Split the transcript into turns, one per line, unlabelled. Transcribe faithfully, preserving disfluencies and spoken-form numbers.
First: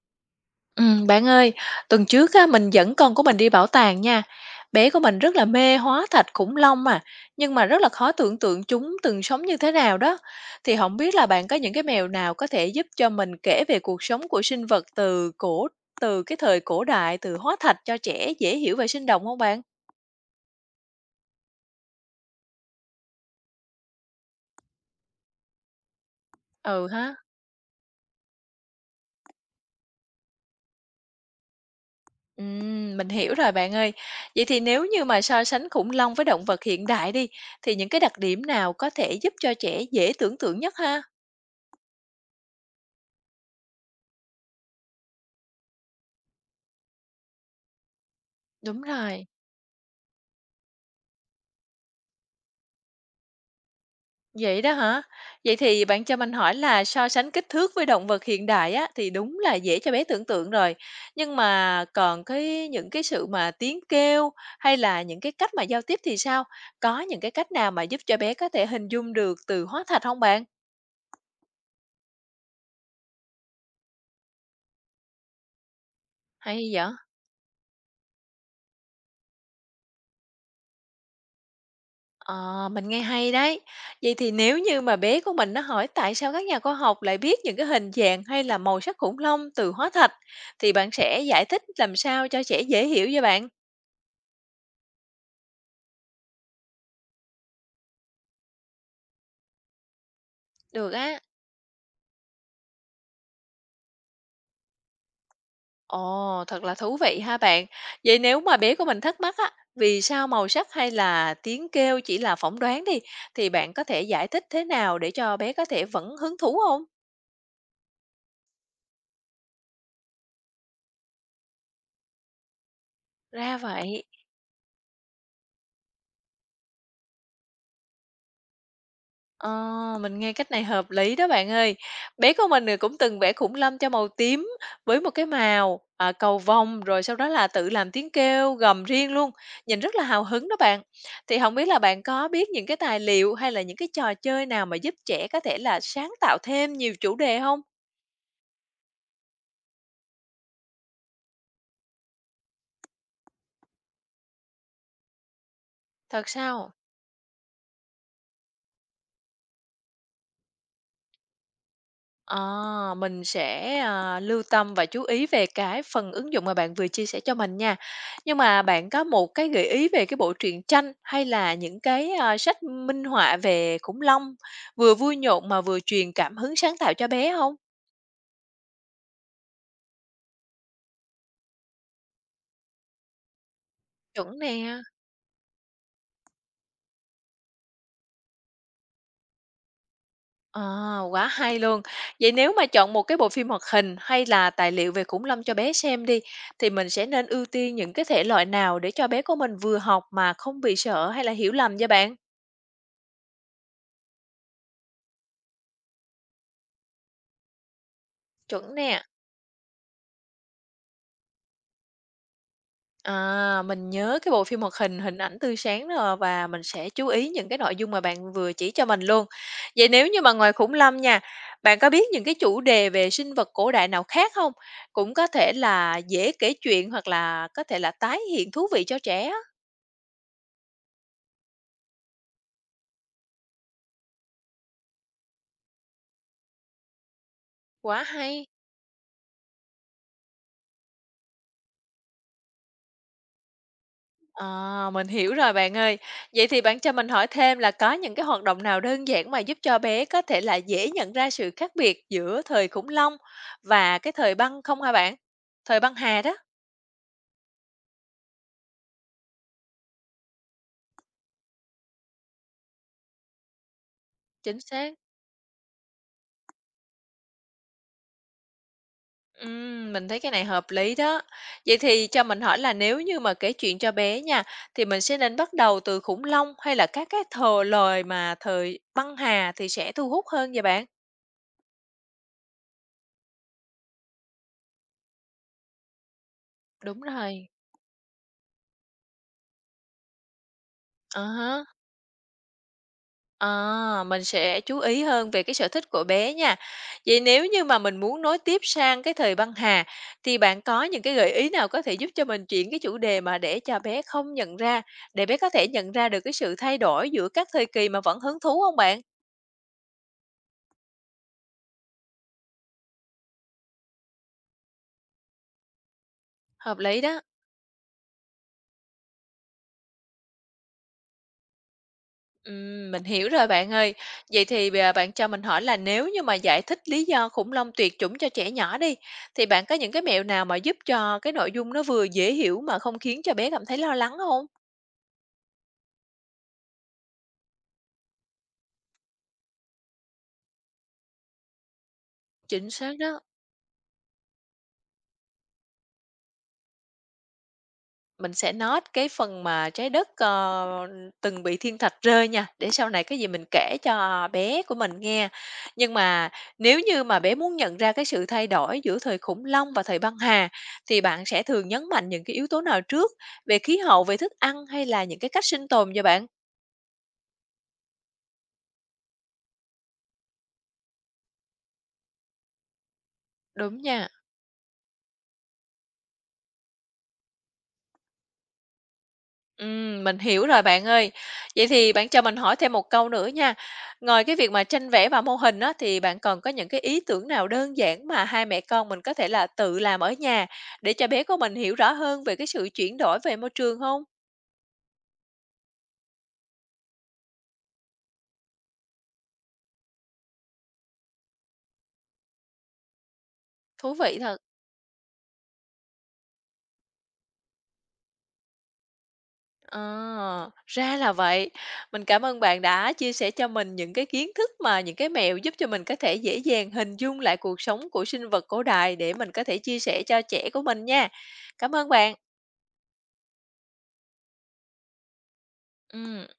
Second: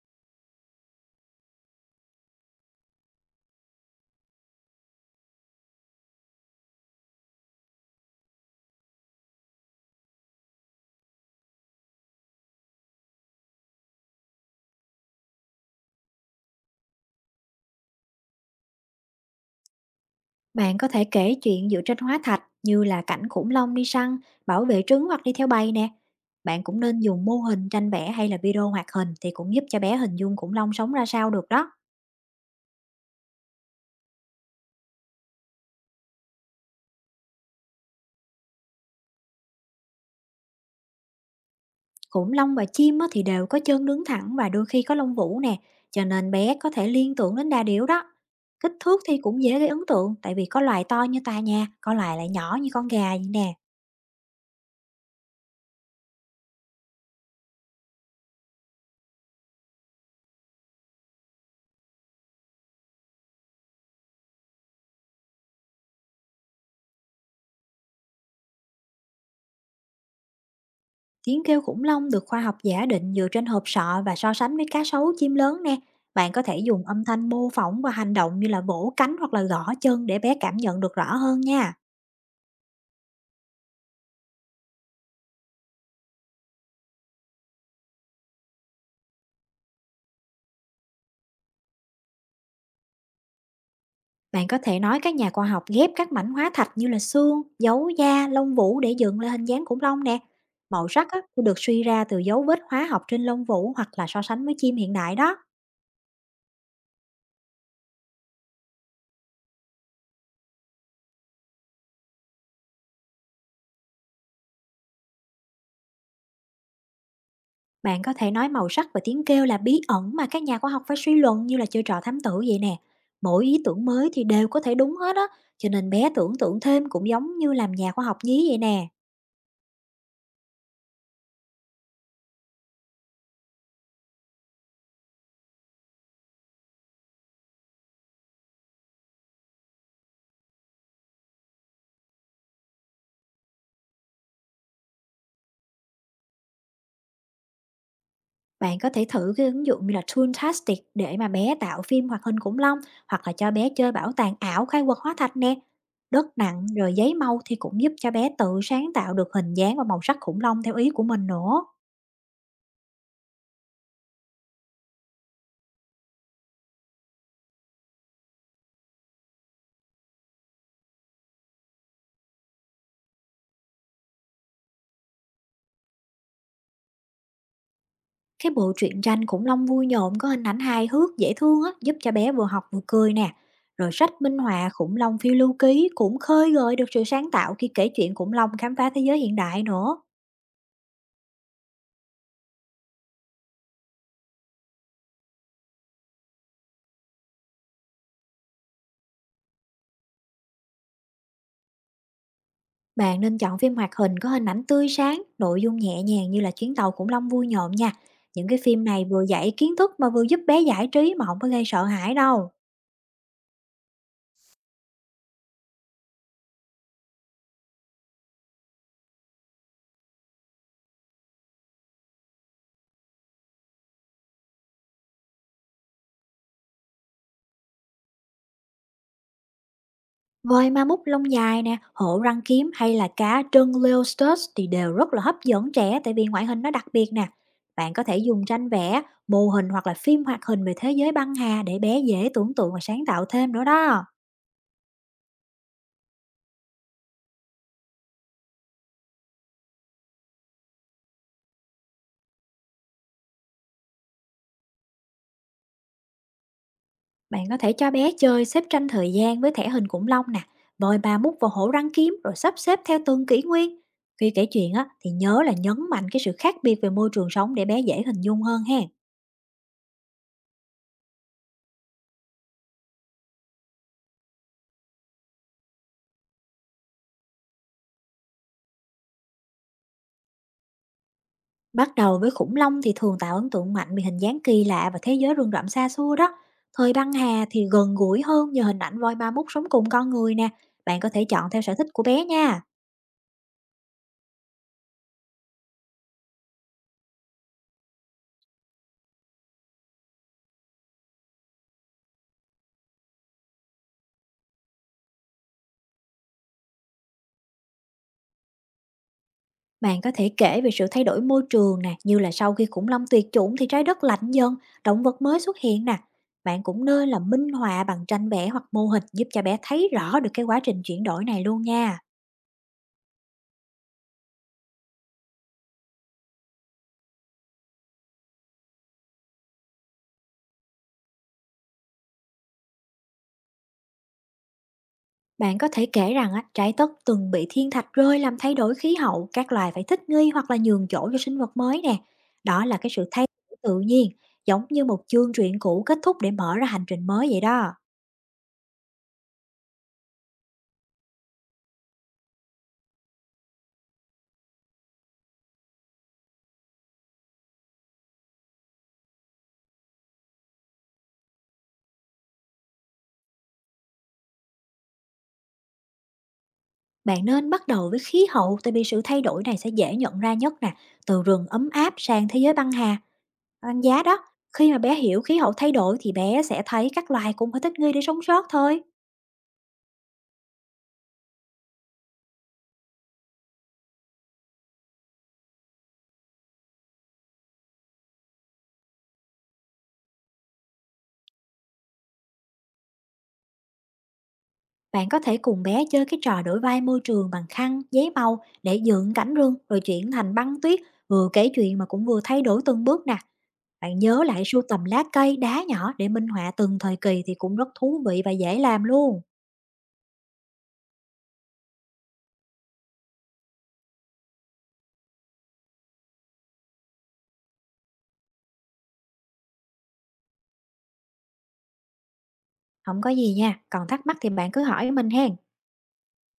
Ừm, bạn ơi, tuần trước á, mình dẫn con của mình đi bảo tàng nha. Bé của mình rất là mê hóa thạch khủng long mà, nhưng mà rất là khó tưởng tượng chúng từng sống như thế nào đó. Thì không biết là bạn có những cái mèo nào có thể giúp cho mình kể về cuộc sống của sinh vật từ cổ từ cái thời cổ đại từ hóa thạch cho trẻ dễ hiểu và sinh động không bạn?
Bạn có thể kể chuyện dựa trên hóa thạch như là cảnh khủng long đi săn, bảo vệ trứng hoặc đi theo bầy nè. Bạn cũng
Ừ
nên
ha.
dùng mô hình tranh vẽ hay là video hoạt hình thì cũng giúp cho bé hình dung khủng long sống ra sao được đó.
Ừm, mình hiểu rồi bạn ơi. Vậy thì nếu như mà so sánh khủng long với động vật hiện đại đi, thì những cái đặc điểm nào có thể giúp cho trẻ dễ tưởng tượng nhất ha?
Khủng long và chim á thì đều có chân đứng thẳng và đôi khi có lông vũ nè, cho nên bé có thể liên tưởng đến đa điểu đó. Kích
Đúng
thước thì
rồi.
cũng dễ gây ấn tượng tại vì có loài to như tòa nhà, có loài lại nhỏ như con gà vậy nè.
Vậy đó hả? Vậy thì bạn cho mình hỏi là so sánh kích thước với động vật hiện đại á, thì đúng là dễ cho bé tưởng tượng rồi. Nhưng mà còn cái những cái sự mà tiếng kêu hay là những cái cách mà giao tiếp thì sao? Có những cái cách nào mà giúp cho bé có thể hình dung được từ hóa thạch không bạn?
Tiếng kêu khủng long được khoa học giả định dựa trên hộp sọ và so sánh với cá sấu, chim lớn nè. Bạn có thể
Hay
dùng
vậy?
âm thanh mô phỏng và hành động như là vỗ cánh hoặc là gõ chân để bé cảm nhận được rõ hơn nha.
Ờ, mình nghe hay đấy. Vậy thì nếu như mà bé của mình nó hỏi tại sao các nhà khoa học lại biết những cái hình dạng hay là màu sắc khủng long từ hóa thạch, thì bạn sẽ giải thích làm sao cho trẻ dễ hiểu cho bạn.
Bạn có thể nói các nhà khoa học ghép các mảnh hóa thạch như là xương, dấu da, lông vũ để dựng lên hình dáng khủng long nè. Màu
Được
sắc
á.
á, thì được suy ra từ dấu vết hóa học trên lông vũ hoặc là so sánh với chim hiện đại đó.
Ồ, thật là thú vị ha bạn. Vậy nếu mà bé của mình thắc mắc á, vì sao màu sắc hay là tiếng kêu chỉ là phỏng đoán đi, thì bạn có thể giải thích thế nào để cho bé có thể vẫn hứng thú không?
Bạn có thể nói màu sắc và tiếng kêu là bí ẩn mà các nhà khoa học phải suy luận như là chơi trò thám tử vậy nè. Mỗi
Ra
ý tưởng
vậy.
mới thì đều có thể đúng hết á, cho nên bé tưởng tượng thêm cũng giống như làm nhà khoa học nhí vậy nè.
Ờ, mình nghe cách này hợp lý đó bạn ơi. Bé của mình thì cũng từng vẽ khủng long cho màu tím với một cái màu à, cầu vồng rồi sau đó là tự làm tiếng kêu gầm riêng luôn. Nhìn rất là hào hứng đó bạn. Thì không biết là bạn có biết những cái tài liệu hay là những cái trò chơi nào mà giúp trẻ có thể là sáng tạo thêm nhiều chủ đề không?
Bạn có thể thử cái ứng dụng như là Toontastic để mà bé tạo phim hoạt hình khủng long hoặc là cho bé chơi bảo tàng ảo khai quật hóa thạch nè. Đất
Thật
nặng
sao?
rồi giấy màu thì cũng giúp cho bé tự sáng tạo được hình dáng và màu sắc khủng long theo ý của mình nữa.
à mình sẽ à, lưu tâm và chú ý về cái phần ứng dụng mà bạn vừa chia sẻ cho mình nha. Nhưng mà bạn có một cái gợi ý về cái bộ truyện tranh hay là những cái, a, sách minh họa về khủng long, vừa vui nhộn mà vừa truyền cảm hứng sáng tạo cho bé không?
Cái bộ truyện tranh khủng long vui nhộn có hình ảnh hài hước, dễ thương á, giúp cho bé vừa học vừa cười nè. Rồi sách minh
Chuẩn
họa
nè.
khủng long phiêu lưu ký cũng khơi gợi được sự sáng tạo khi kể chuyện khủng long khám phá thế giới hiện đại nữa.
À, quá hay luôn. Vậy nếu mà chọn một cái bộ phim hoạt hình hay là tài liệu về khủng long cho bé xem đi, thì mình sẽ nên ưu tiên những cái thể loại nào để cho bé của mình vừa học mà không bị sợ hay là hiểu lầm vậy bạn?
Bạn nên chọn phim hoạt hình có hình ảnh tươi sáng, nội dung nhẹ nhàng như là chuyến tàu khủng long vui nhộn nha. Những cái
Chuẩn
phim
nè.
này vừa dạy kiến thức mà vừa giúp bé giải trí mà không có gây sợ hãi đâu.
À, mình nhớ cái bộ phim hoạt hình "Hình ảnh tươi sáng" rồi và mình sẽ chú ý những cái nội dung mà bạn vừa chỉ cho mình luôn. Vậy nếu như mà ngoài khủng long nha, bạn có biết những cái chủ đề về sinh vật cổ đại nào khác không? Cũng có thể là dễ kể chuyện hoặc là có thể là tái hiện thú vị cho trẻ á.
Voi ma mút lông dài nè, hổ răng kiếm hay là cá trân Leostus thì đều rất là hấp dẫn trẻ tại vì ngoại hình nó đặc biệt nè. Bạn
Quá
có thể dùng
hay!
tranh vẽ, mô hình hoặc là phim hoạt hình về thế giới băng hà để bé dễ tưởng tượng và sáng tạo thêm nữa đó.
Ờ, mình hiểu rồi bạn ơi. Vậy thì bạn cho mình hỏi thêm là có những cái hoạt động nào đơn giản mà giúp cho bé có thể là dễ nhận ra sự khác biệt giữa thời khủng long và cái thời băng không hả bạn? Thời băng hà đó.
Bạn có thể cho bé chơi xếp tranh thời gian với thẻ hình khủng long nè, voi ma mút và hổ răng kiếm rồi sắp xếp theo từng kỷ nguyên. Khi kể
Chính
chuyện á,
xác.
thì nhớ là nhấn mạnh cái sự khác biệt về môi trường sống để bé dễ hình dung hơn ha.
Ừm, mình thấy cái này hợp lý đó. Vậy thì cho mình hỏi là nếu như mà kể chuyện cho bé nha, thì mình sẽ nên bắt đầu từ khủng long hay là các cái thờ lời mà thời băng hà thì sẽ thu hút hơn vậy bạn?
Bắt đầu với khủng long thì thường tạo ấn tượng mạnh vì hình dáng kỳ lạ và thế giới rừng rậm xa xôi đó. Thời
Đúng
băng hà
rồi.
thì gần gũi hơn nhờ hình ảnh voi ma mút sống cùng con người nè. Bạn có
À
thể chọn theo
há.
sở thích của bé nha.
À, mình sẽ chú ý hơn về cái sở thích của bé nha. Vậy nếu như mà mình muốn nối tiếp sang cái thời băng hà, thì bạn có những cái gợi ý nào có thể giúp cho mình chuyển cái chủ đề mà để cho bé không nhận ra, để bé có thể nhận ra được cái sự thay đổi giữa các thời kỳ mà vẫn hứng thú không bạn?
Bạn có thể kể về sự thay đổi môi trường nè, như là sau khi khủng long tuyệt chủng thì trái đất lạnh dần, động vật mới xuất hiện nè. Bạn
Hợp
cũng
lý
nên là
đó.
minh họa bằng tranh vẽ hoặc mô hình giúp cho bé thấy rõ được cái quá trình chuyển đổi này luôn nha.
Ừm, mình hiểu rồi bạn ơi. Vậy thì bây giờ bạn cho mình hỏi là nếu như mà giải thích lý do khủng long tuyệt chủng cho trẻ nhỏ đi, thì bạn có những cái mẹo nào mà giúp cho cái nội dung nó vừa dễ hiểu mà không khiến cho bé cảm thấy lo lắng không?
Bạn có thể kể rằng á, trái đất từng bị thiên thạch rơi làm thay đổi khí hậu, các loài phải thích nghi hoặc là nhường chỗ cho sinh vật mới nè. Đó
Chính
là cái
xác
sự
đó.
thay đổi tự nhiên, giống như một chương truyện cũ kết thúc để mở ra hành trình mới vậy đó.
Mình sẽ note cái phần mà trái đất, ờ, từng bị thiên thạch rơi nha, để sau này cái gì mình kể cho bé của mình nghe. Nhưng mà nếu như mà bé muốn nhận ra cái sự thay đổi giữa thời khủng long và thời băng hà, thì bạn sẽ thường nhấn mạnh những cái yếu tố nào trước? Về khí hậu, về thức ăn hay là những cái cách sinh tồn vậy bạn?
Bạn nên bắt đầu với khí hậu tại vì sự thay đổi này sẽ dễ nhận ra nhất nè, từ rừng ấm áp sang thế giới băng hà,
Đúng
băng giá
nha.
đó. Khi mà bé hiểu khí hậu thay đổi thì bé sẽ thấy các loài cũng phải thích nghi để sống sót thôi.
Ừm, mình hiểu rồi bạn ơi. Vậy thì bạn cho mình hỏi thêm một câu nữa nha. Ngoài cái việc mà tranh vẽ và mô hình á, thì bạn còn có những cái ý tưởng nào đơn giản mà hai mẹ con mình có thể là tự làm ở nhà để cho bé của mình hiểu rõ hơn về cái sự chuyển đổi về môi trường không?
Bạn có thể cùng bé chơi cái trò đổi vai môi trường bằng khăn, giấy màu để dựng cảnh rừng rồi chuyển thành băng tuyết, vừa kể chuyện mà cũng vừa thay đổi từng bước nè.
Thú
Bạn
vị
nhớ
thật.
lại sưu tầm lá cây, đá nhỏ để minh họa từng thời kỳ thì cũng rất thú vị và dễ làm luôn.
Ờ, ra là vậy. Mình cảm ơn bạn đã chia sẻ cho mình những cái kiến thức mà những cái mẹo giúp cho mình có thể dễ dàng hình dung lại cuộc sống của sinh vật cổ đại để mình có thể chia sẻ cho trẻ của mình nha. Cảm ơn bạn.
Không có gì nha, còn thắc mắc thì bạn cứ hỏi mình hen.
Ừm.